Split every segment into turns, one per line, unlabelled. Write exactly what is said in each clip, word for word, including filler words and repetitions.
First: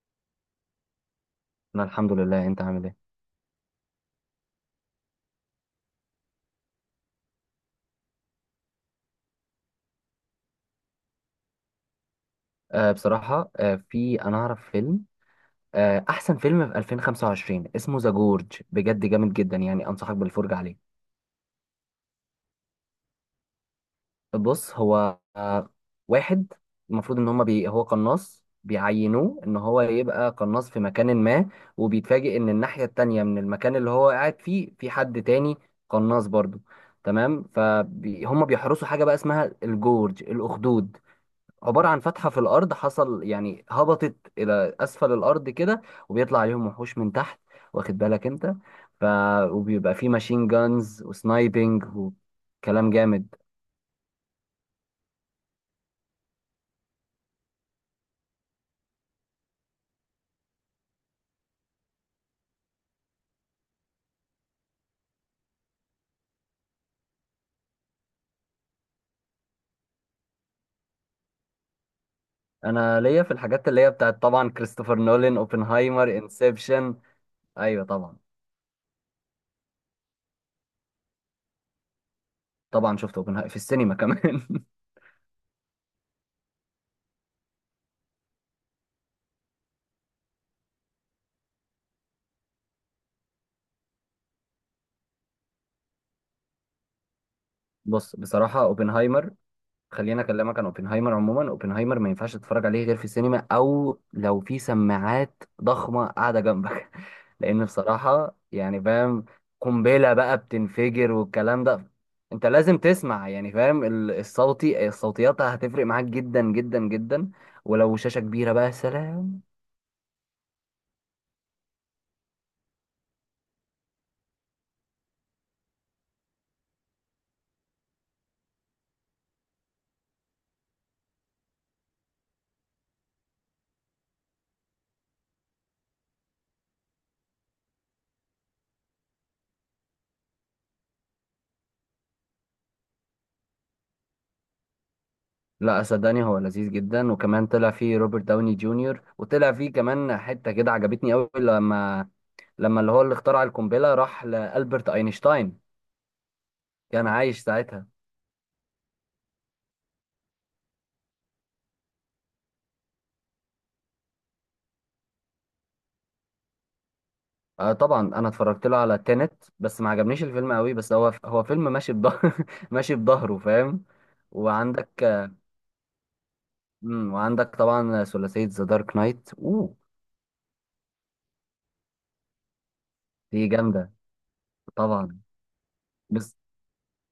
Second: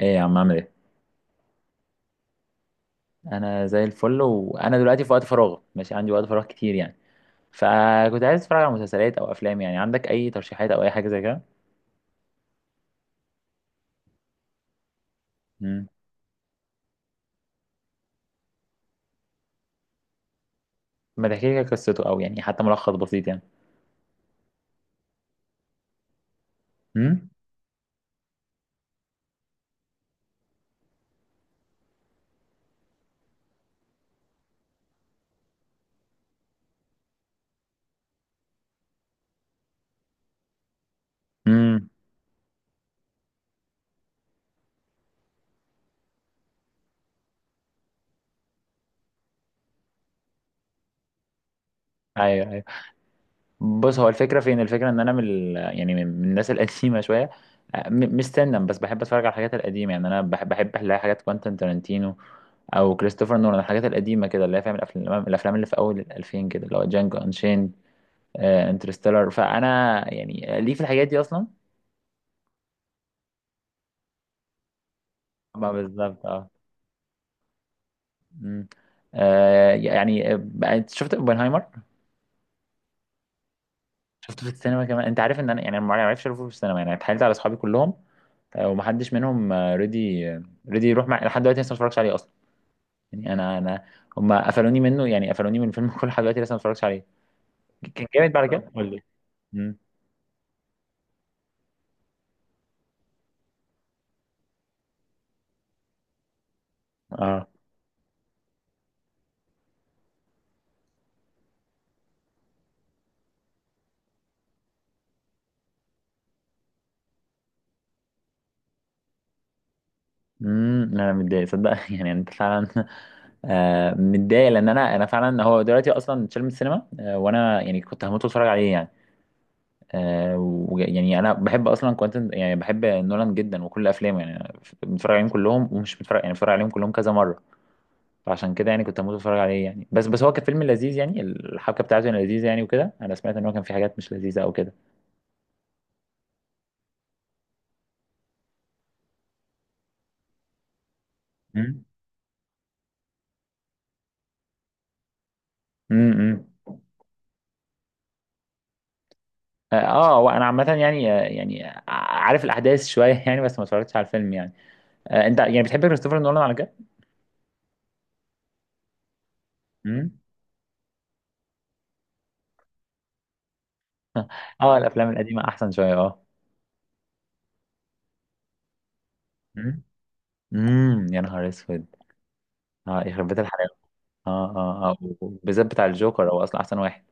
ايه يا عم، عامل ايه؟
انا الحمد لله، انت عامل ايه؟
انا زي الفل، وانا دلوقتي في وقت فراغ، ماشي، عندي وقت فراغ كتير يعني. فكنت عايز اتفرج على مسلسلات او افلام. يعني عندك اي ترشيحات او اي حاجه زي كده؟
آه بصراحه، آه في انا اعرف فيلم.
امم
آه احسن فيلم في ألفين وخمسة وعشرين اسمه ذا جورج، بجد جامد جدا، يعني انصحك بالفرجه عليه.
ما تحكي لي كده قصته، او يعني حتى ملخص بسيط يعني.
بص، هو آه واحد، المفروض ان
امم،
هما بي هو قناص، بيعينوه ان هو يبقى قناص في مكان ما. وبيتفاجئ ان الناحيه التانية من المكان اللي هو قاعد فيه في حد تاني، قناص برضه. تمام، فهم بيحرسوا حاجه بقى اسمها الجورج الاخدود، عبارة
امم.
عن فتحة في الأرض، حصل يعني هبطت إلى أسفل الأرض كده. وبيطلع عليهم وحوش من تحت، واخد بالك أنت؟ ف... وبيبقى فيه ماشين جانز وسنايبنج
ايوه، ايوه.
وكلام جامد.
بص، هو الفكره، فين الفكره ان انا من ال... يعني من من الناس القديمه شويه. أه، م- مش سنا، بس بحب اتفرج على الحاجات القديمه يعني، انا بحب بحب الاقي حاجات كوانتين تارانتينو او كريستوفر نولان، الحاجات القديمه كده اللي هي فاهم، الافلام الافلام اللي في اول الألفين كده، اللي هو جانجو انشين، انترستيلر. فانا يعني ليه في الحاجات دي اصلا.
أنا ليا في الحاجات اللي هي بتاعت طبعا كريستوفر نولان،
ما اه،
أوبنهايمر،
بالظبط اه.
إنسبشن. أيوة طبعا.
مم. آه، يعني آه، انت شفت اوبنهايمر؟
طبعا شفت أوبنهايمر في السينما
شفته
كمان
في السينما كمان. انت عارف ان انا يعني أنا ما عرفش اشوفه في السينما يعني، اتحايلت على اصحابي كلهم. آه، ومحدش منهم ريدي ريدي يروح مع، لحد دلوقتي لسه ما اتفرجش عليه اصلا. يعني انا انا هم قفلوني منه، يعني قفلوني من الفيلم كله لحد دلوقتي لسه ما اتفرجش عليه. كان
بص،
جامد؟ بعد
بصراحة
كده قول لي.
أوبنهايمر،
مم.
خليني اكلمك عن اوبنهايمر. عموما اوبنهايمر ما ينفعش تتفرج عليه غير في السينما، او لو في سماعات ضخمه قاعده جنبك
اه.
لان بصراحه يعني فاهم، قنبله بقى بتنفجر والكلام ده، انت لازم تسمع يعني فاهم ال- الصوتي الصوتيات هتفرق معاك جدا جدا جدا. ولو شاشه كبيره بقى سلام.
امم، انا متضايق صدق يعني انت فعلا. آه متضايق، لان انا انا فعلا، هو دلوقتي اصلا اتشال من السينما، آه وانا يعني كنت هموت واتفرج عليه يعني. آه و- يعني انا بحب اصلا كوانتن، يعني بحب نولان جدا وكل افلامه يعني، أنا ف- بتفرج عليهم كلهم، ومش بتفرج، يعني بتفرج عليهم كلهم كذا مره. فعشان كده يعني كنت هموت واتفرج عليه يعني. بس بس هو كان فيلم لذيذ يعني، الحبكه بتاعته كانت لذيذه يعني، وكده انا سمعت ان هو كان في حاجات مش لذيذه او كده.
لا صدقني، هو لذيذ جدا، وكمان طلع فيه روبرت داوني جونيور، وطلع فيه كمان حته كده عجبتني قوي
مم.
لما لما اللي هو اللي اخترع القنبله راح لالبرت اينشتاين،
امم.
كان عايش ساعتها.
اه. آه، وانا عامه يعني، آه، يعني عارف الاحداث شويه يعني، بس ما اتفرجتش على الفيلم يعني. آه انت يعني بتحب كريستوفر نولان على
آه طبعا انا اتفرجت له على تينت، بس ما
كده.
عجبنيش الفيلم قوي، بس هو هو فيلم ماشي بظهر ماشي بظهره فاهم.
اه،
وعندك
الافلام
آه،
القديمه احسن شويه اه.
مم، وعندك طبعا ثلاثية ذا دارك نايت، اوه
امم. أمم، يا نهار اسود! اه، يخرب بيت
دي
الحلاوه!
جامدة،
اه، اه، اه.
طبعا.
بالذات بتاع الجوكر
بس
هو اصلا احسن واحد.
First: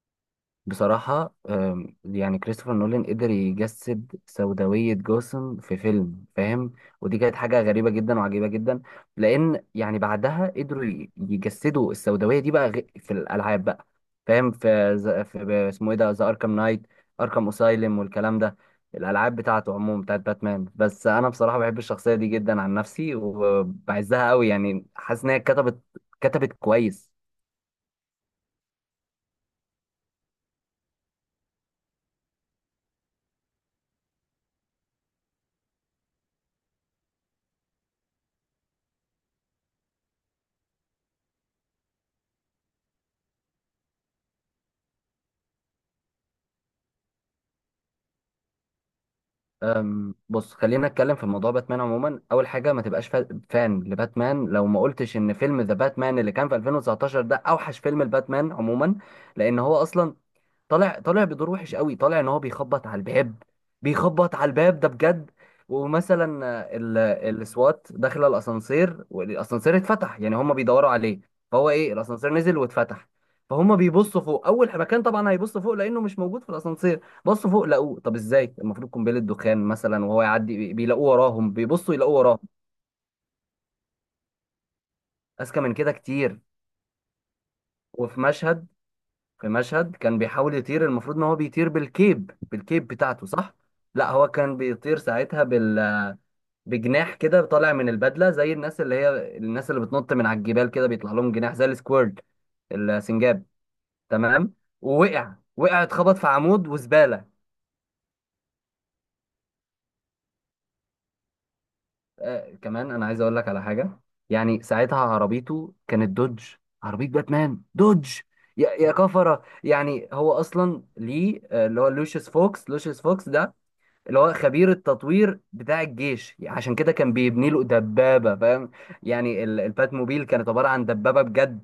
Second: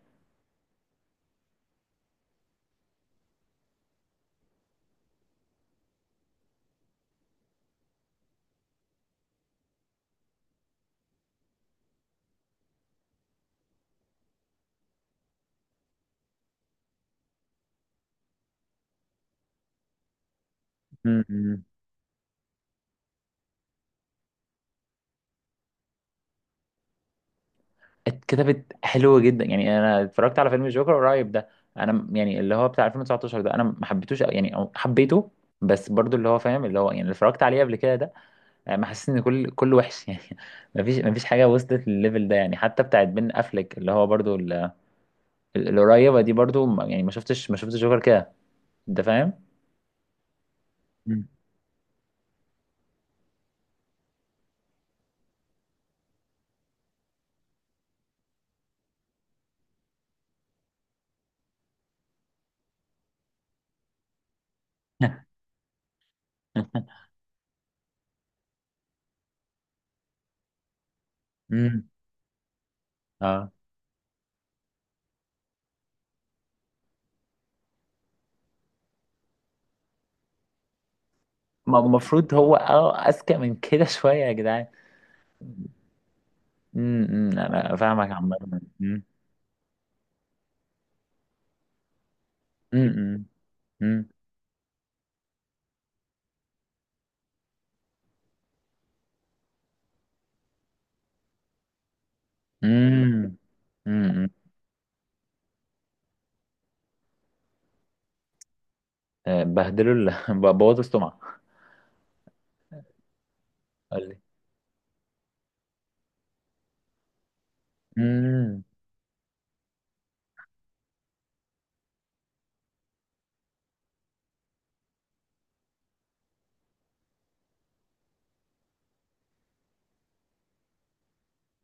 بصراحة آم، يعني كريستوفر نولان قدر يجسد سوداوية جوثام في فيلم فاهم، ودي كانت حاجة غريبة جدا وعجيبة جدا، لأن يعني بعدها قدروا ي- يجسدوا السوداوية دي بقى غ- في الألعاب بقى، فاهم. في, ز- في اسمه إيه ده، ذا أركام نايت، أركام أسايلم والكلام ده. الألعاب بتاعته عموما بتاعت باتمان. بس أنا بصراحة
امم.
بحب الشخصية دي جدا عن نفسي وبعزها قوي، يعني حاسس إن هي كتبت كتبت كويس.
اتكتبت حلو جدا يعني. انا اتفرجت على فيلم الجوكر قريب ده، انا م- يعني اللي هو بتاع الفين وتسعة عشر ده، انا ما حبيتوش أوي، يعني أو حبيته، بس برضو اللي هو فاهم اللي هو يعني اللي اتفرجت عليه قبل كده ده، آه، ما حسيت ان كل كل وحش يعني. ما فيش ما فيش حاجه وصلت للليفل ده يعني، حتى بتاعت بين افلك اللي هو برضو ال- ال- القريبه دي برضو، ما- يعني ما شفتش ما شفتش جوكر كده، انت فاهم.
أم، بص، خلينا نتكلم في موضوع باتمان. عموما اول حاجه ما تبقاش فا- فان لباتمان لو ما قلتش ان فيلم ذا باتمان اللي كان في ألفين وتسعتاشر ده اوحش فيلم لباتمان عموما. لان هو اصلا طالع طالع بدور وحش قوي، طالع ان هو بيخبط على الباب، بيخبط على الباب ده بجد. ومثلا آه، ال- السوات داخل الاسانسير، والاسانسير اتفتح يعني هم بيدوروا عليه، فهو
امم،
ايه، الاسانسير نزل واتفتح.
اه.
فهم بيبصوا فوق، اول مكان طبعا هيبصوا فوق لانه مش موجود في الاسانسير. بصوا فوق لقوه، طب ازاي؟ المفروض قنبله دخان مثلا وهو يعدي، بي- بيلاقوه وراهم،
ما هو
بيبصوا يلاقوه
المفروض
وراهم.
هو اه، اذكى من كده شويه يا جدعان.
اذكى من كده كتير.
امم، أمم، انا فاهمك
وفي
عامه.
مشهد،
امم،
في مشهد كان بيحاول يطير، المفروض ان هو بيطير بالكيب، بالكيب
امم،
بتاعته صح.
امم،
لا هو كان بيطير ساعتها بال بجناح كده طالع من البدله، زي الناس اللي هي الناس اللي بتنط من على الجبال كده بيطلع لهم جناح زي السكويرد،
امم،
السنجاب،
امم.
تمام. ووقع، وقع اتخبط في عمود وزباله.
آه، بهدلوا ال- بوظوا السمعه.
آه كمان انا عايز اقول لك على حاجه،
قال لي.
يعني ساعتها عربيته كانت دوج، عربيه باتمان دوج.
امم،
يا يا كفره، يعني هو اصلا ليه، آه، اللي هو لوشيس فوكس، لوشيس فوكس ده اللي هو خبير التطوير بتاع الجيش، عشان كده كان بيبني له دبابة فاهم. يعني ال- البات موبيل كانت عبارة عن دبابة بجد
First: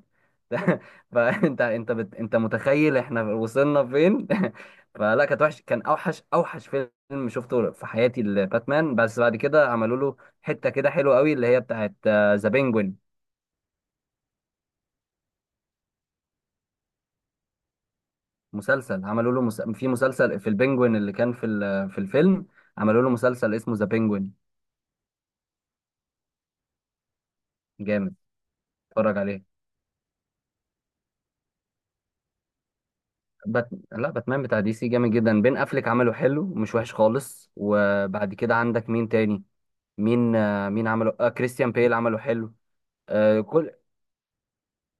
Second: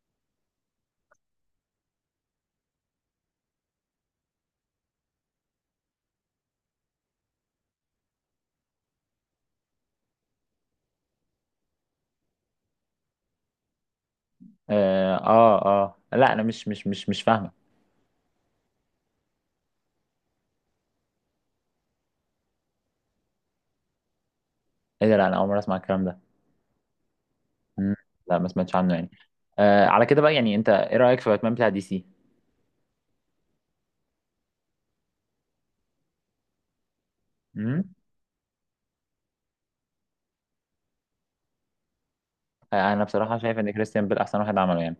فانت انت بت... انت متخيل احنا وصلنا فين؟ فلا كانت وحش، كان اوحش، اوحش فيلم شفته في حياتي، الباتمان. بس بعد كده عملوا له حتة كده حلوة قوي اللي هي بتاعت ذا بينجوين.
اه، اه، آه. لا، انا مش مش مش مش فاهمه.
مسلسل، عملوا له مس... في مسلسل في البينجوين اللي كان في ال... في الفيلم، عملوا له مسلسل اسمه ذا بينجوين.
ايه ده؟ لا انا اول مره اسمع الكلام ده. مم.
جامد،
لا ما سمعتش عنه
اتفرج
يعني.
عليه.
آه على كده بقى، يعني انت ايه رايك في باتمان بتاع دي سي؟
بات... لا، باتمان بتاع دي سي جامد جدا، بين افليك عمله حلو مش وحش خالص.
امم.
وبعد كده عندك مين تاني، مين آه، مين عمله، آه كريستيان بيل عمله حلو.
آه انا بصراحه
آه
شايف ان
كل
كريستيان بيل احسن واحد عمله يعني،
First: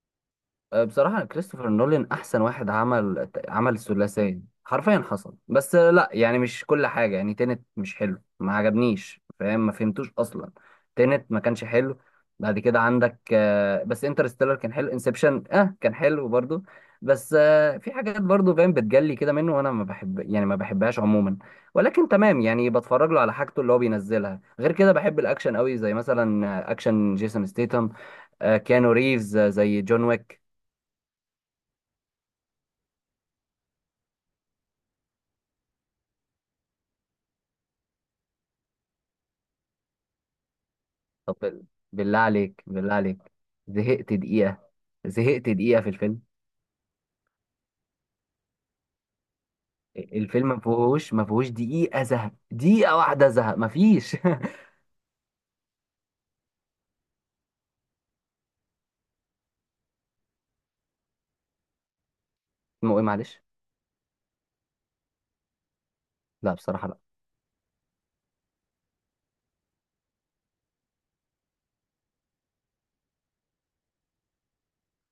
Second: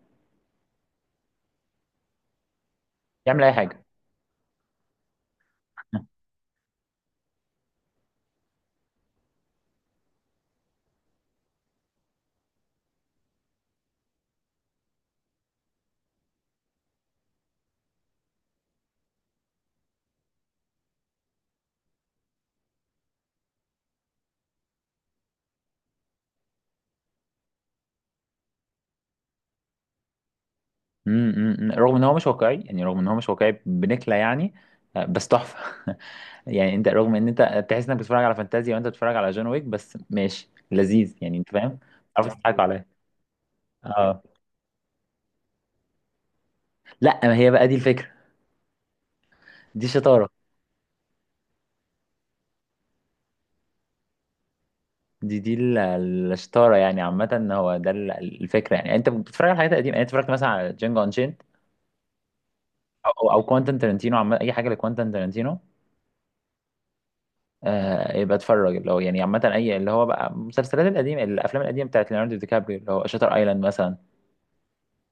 آه، بصراحة كريستوفر نولان أحسن واحد، عمل
يعمل اي
عمل
حاجه.
الثلاثية حرفيا حصل. بس آه، لا يعني مش كل حاجة، يعني تينت مش حلو، ما عجبنيش فاهم، ما فهمتوش أصلا. تينت ما كانش حلو. بعد كده عندك آه، بس انترستيلر كان حلو، انسبشن اه كان حلو برضو. بس آه، في حاجات برضو فاهم بتجلي كده منه، وانا ما بحب يعني ما بحبهاش عموما. ولكن تمام، يعني بتفرج له على حاجته اللي هو بينزلها. غير كده بحب الاكشن قوي، زي مثلا آه، اكشن جيسون ستيتم، آه، كيانو ريفز، آه، زي جون ويك.
مم، مم، مم. رغم ان هو مش واقعي يعني، رغم ان هو مش واقعي، بنكله يعني. آه، بس تحفه. يعني انت، رغم ان انت تحس انك بتتفرج على فانتازيا وانت بتتفرج على جون ويك، بس ماشي لذيذ
طب
يعني، انت
بال-
فاهم.
بالله
عارف تضحك
عليك،
عليا.
بالله عليك. زهقت
اه.
دقيقة، زهقت دقيقة في الفيلم.
لا، ما هي بقى دي الفكره. دي شطاره.
الفيلم ما فيهوش ما فيهوش دقيقة زهق، دقيقة واحدة زهق، ما فيش
دي دي ال- الشطاره يعني، عامه هو ده ال- الفكره، يعني انت بتتفرج على حاجات قديمه يعني. أنت اتفرجت مثلا على جينجو انشيند،
اسمه ايه
او
معلش؟
او كوانتن ترنتينو، عامه اي حاجه لكوانتن ترنتينو.
لا بصراحة لا.
آه يبقى اتفرج اللي هو يعني عامة، أي اللي هو بقى المسلسلات القديمة الأفلام القديمة بتاعت ليوناردو دي كابريو، اللي هو شاتر أيلاند مثلا.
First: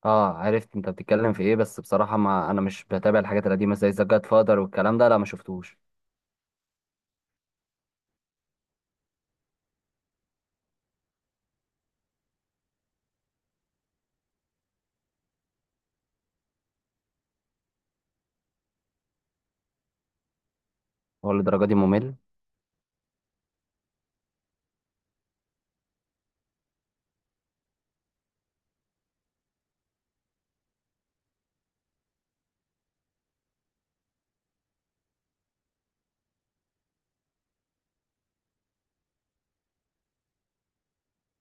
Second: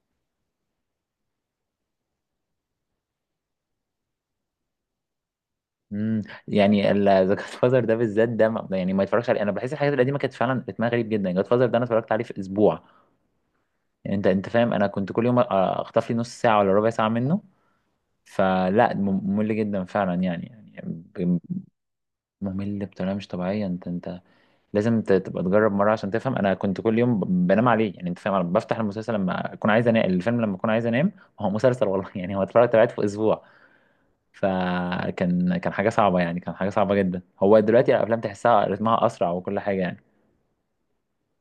اه عرفت انت بتتكلم في ايه، بس بصراحة ما انا مش بتابع الحاجات القديمة زي ذا جاد فادر والكلام ده، لا ما شفتوش.
مم. يعني ذا جاد فازر ده بالذات ده ما- يعني ما يتفرجش عليه. أنا بحس الحاجات القديمة كانت فعلا رتمها غريب جدا. جاد فازر ده أنا اتفرجت عليه في أسبوع، يعني أنت أنت فاهم، أنا كنت كل يوم أ- أخطف لي نص ساعة ولا ربع ساعة منه. فلا، مم- ممل جدا فعلا يعني يعني
هو
ب-
للدرجة دي ممل؟
ممل بطريقة مش طبيعية. أنت أنت لازم ت- تبقى تجرب مره عشان تفهم. انا كنت كل يوم ب- بنام عليه يعني، انت فاهم. أنا بفتح المسلسل لما اكون عايز انام، الفيلم لما اكون عايز انام. هو مسلسل والله يعني، هو اتفرجت عليه في اسبوع، فكان كان حاجه صعبه يعني، كان حاجه صعبه جدا. هو دلوقتي الافلام تحسها رتمها اسرع وكل حاجه يعني.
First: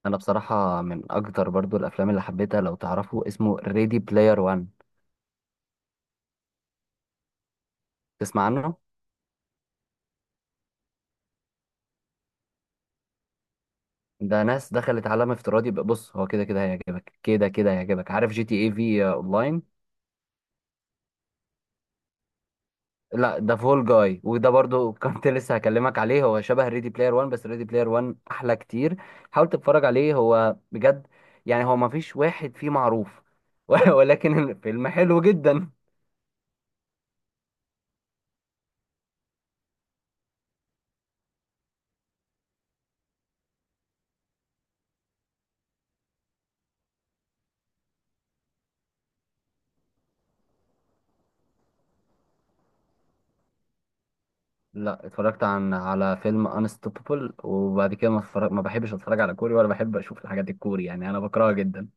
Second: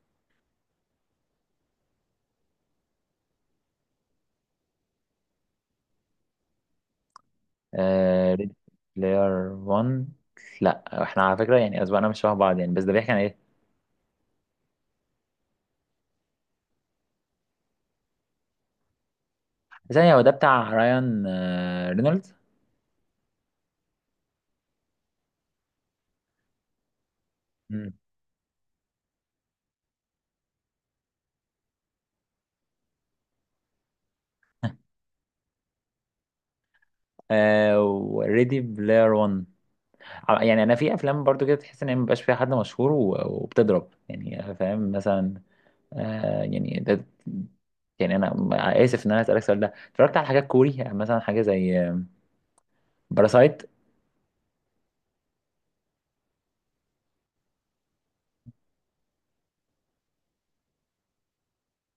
انا بصراحة من اكتر برضو الافلام اللي حبيتها، لو تعرفوا اسمه، ريدي بلاير وان،
آه،
تسمع عنه؟
بلاير واحد. لا، احنا على فكره يعني اذواقنا مش شبه بعض يعني، بس ده بيحكي عن ايه؟
ده ناس دخلت عالم افتراضي بقى- بص هو كده كده هيعجبك، كده كده هيعجبك، عارف جي تي اي في اونلاين؟
ثانيه، هو ده بتاع رايان آه رينولدز؟
لا ده فول جاي، وده برضو كنت لسه هكلمك عليه، هو شبه ريدي بلاير ون، بس ريدي بلاير
مم.
ون احلى كتير. حاول تتفرج عليه هو بجد، يعني هو ما فيش واحد فيه معروف ولكن الفيلم حلو جدا.
آه وريدي بلاير واحد. ع- يعني انا في افلام برضو كده تحس ان هي مبقاش فيها حد مشهور و- وبتضرب يعني، فاهم مثلا. آه يعني ده، يعني انا م- اسف ان انا اسالك السؤال ده، اتفرجت على حاجات كوري؟ يعني مثلا حاجه زي باراسايت.
لا اتفرجت عن على فيلم انستوبابل. وبعد كده ما, اتفرج... ما بحبش اتفرج على كوري، ولا بحب اشوف الحاجات الكوري، يعني انا بكرهها جدا.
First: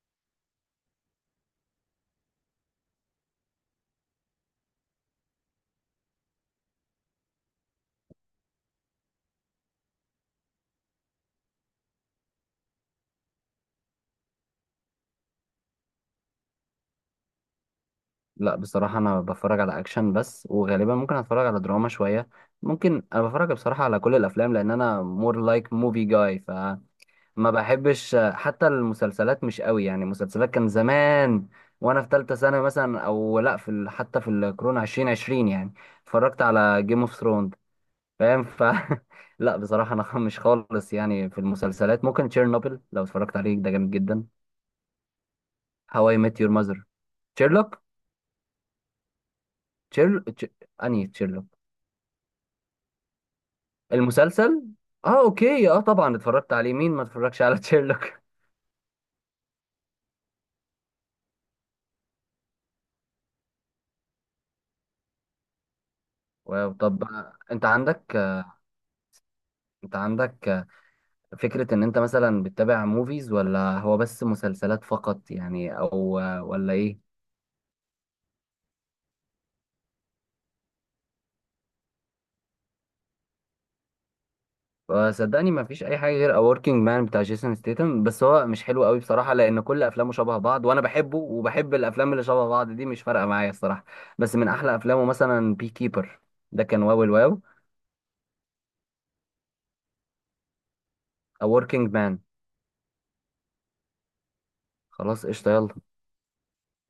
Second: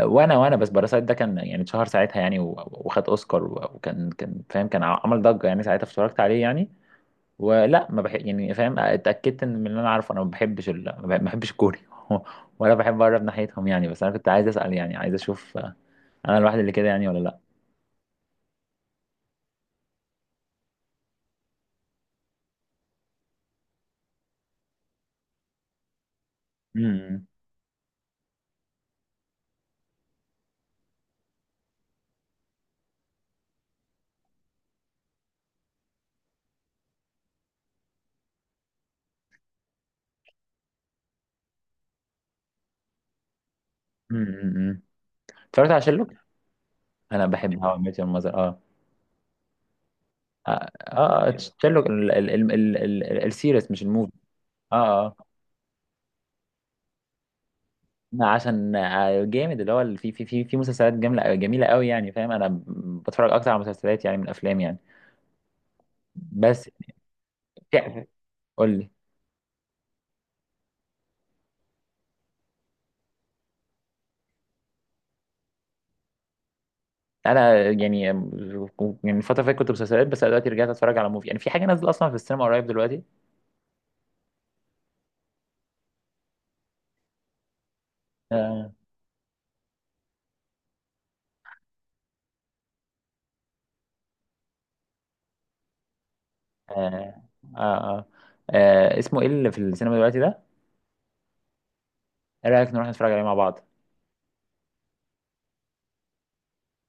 وانا وانا بس باراسايت ده كان يعني اتشهر ساعتها يعني، و- وخد اوسكار، و- وكان كان فاهم، كان ع- عمل ضجه يعني، ساعتها اتفرجت عليه يعني. ولا ما بحب يعني فاهم. اتاكدت ان، من اللي انا عارفه، انا ما بحبش ال... ما بح- ما بحبش الكوري ولا بحب اقرب ناحيتهم يعني. بس انا كنت عايز اسال يعني، عايز اشوف آه، انا الواحد اللي كده يعني ولا؟
لا بصراحة أنا بتفرج على أكشن بس، وغالبا ممكن أتفرج على دراما شوية. ممكن أنا بتفرج بصراحة على كل الأفلام، لأن أنا more like movie guy.
لا.
فما بحبش حتى المسلسلات مش قوي، يعني المسلسلات كان زمان، وأنا في تالتة سنة مثلا أو لأ في ال... حتى في الكورونا عشرين عشرين يعني، اتفرجت على جيم اوف ثرونز فاهم ف لا بصراحة أنا مش خالص، يعني في المسلسلات ممكن تشيرنوبل لو اتفرجت عليه ده جامد جدا،
أمم، أمم، أمم. اتفرجت على شيرلوك؟
هواي ميت يور ماذر،
انا بحب هاو اي
تشيرلوك.
ميت يور ماذر اه.
تشيرل تش...
اه،
أنهي
آه،
تشيرلوك؟
شيرلوك ال- ال- ال- ال- ال- السيريس مش الموفي.
المسلسل؟
اه. اه
اه اوكي، اه طبعا اتفرجت عليه، مين ما اتفرجش على تشيرلوك؟
أنا عشان آه، جامد، اللي هو ال- في في في في مسلسلات جميله جميله قوي يعني، فاهم، انا ب- بتفرج اكتر على مسلسلات يعني، من افلام يعني. بس
واو. طب آه، انت عندك آه،
قول لي.
انت عندك آه، فكرة ان انت مثلا بتتابع موفيز ولا هو بس مسلسلات فقط يعني، او آه، ولا ايه؟
انا يعني يعني الفتره اللي فاتت كنت مسلسلات بس، أنا دلوقتي رجعت اتفرج على موفي يعني. في حاجه نازله اصلا في السينما قريب دلوقتي.
آه، صدقني ما فيش اي حاجة غير A Working Man بتاع جيسون ستيتم. بس هو مش
آه،
حلو قوي بصراحة، لان كل افلامه شبه بعض، وانا بحبه وبحب الافلام اللي شبه بعض دي، مش فارقة معايا الصراحة. بس من احلى افلامه مثلا بي كيبر، ده كان واو
آه،
الواو.
آه، آه. آه اسمه ايه اللي في السينما دلوقتي ده؟
A Working Man.
ايه رايك نروح نتفرج عليه مع بعض؟
خلاص قشطة يلا.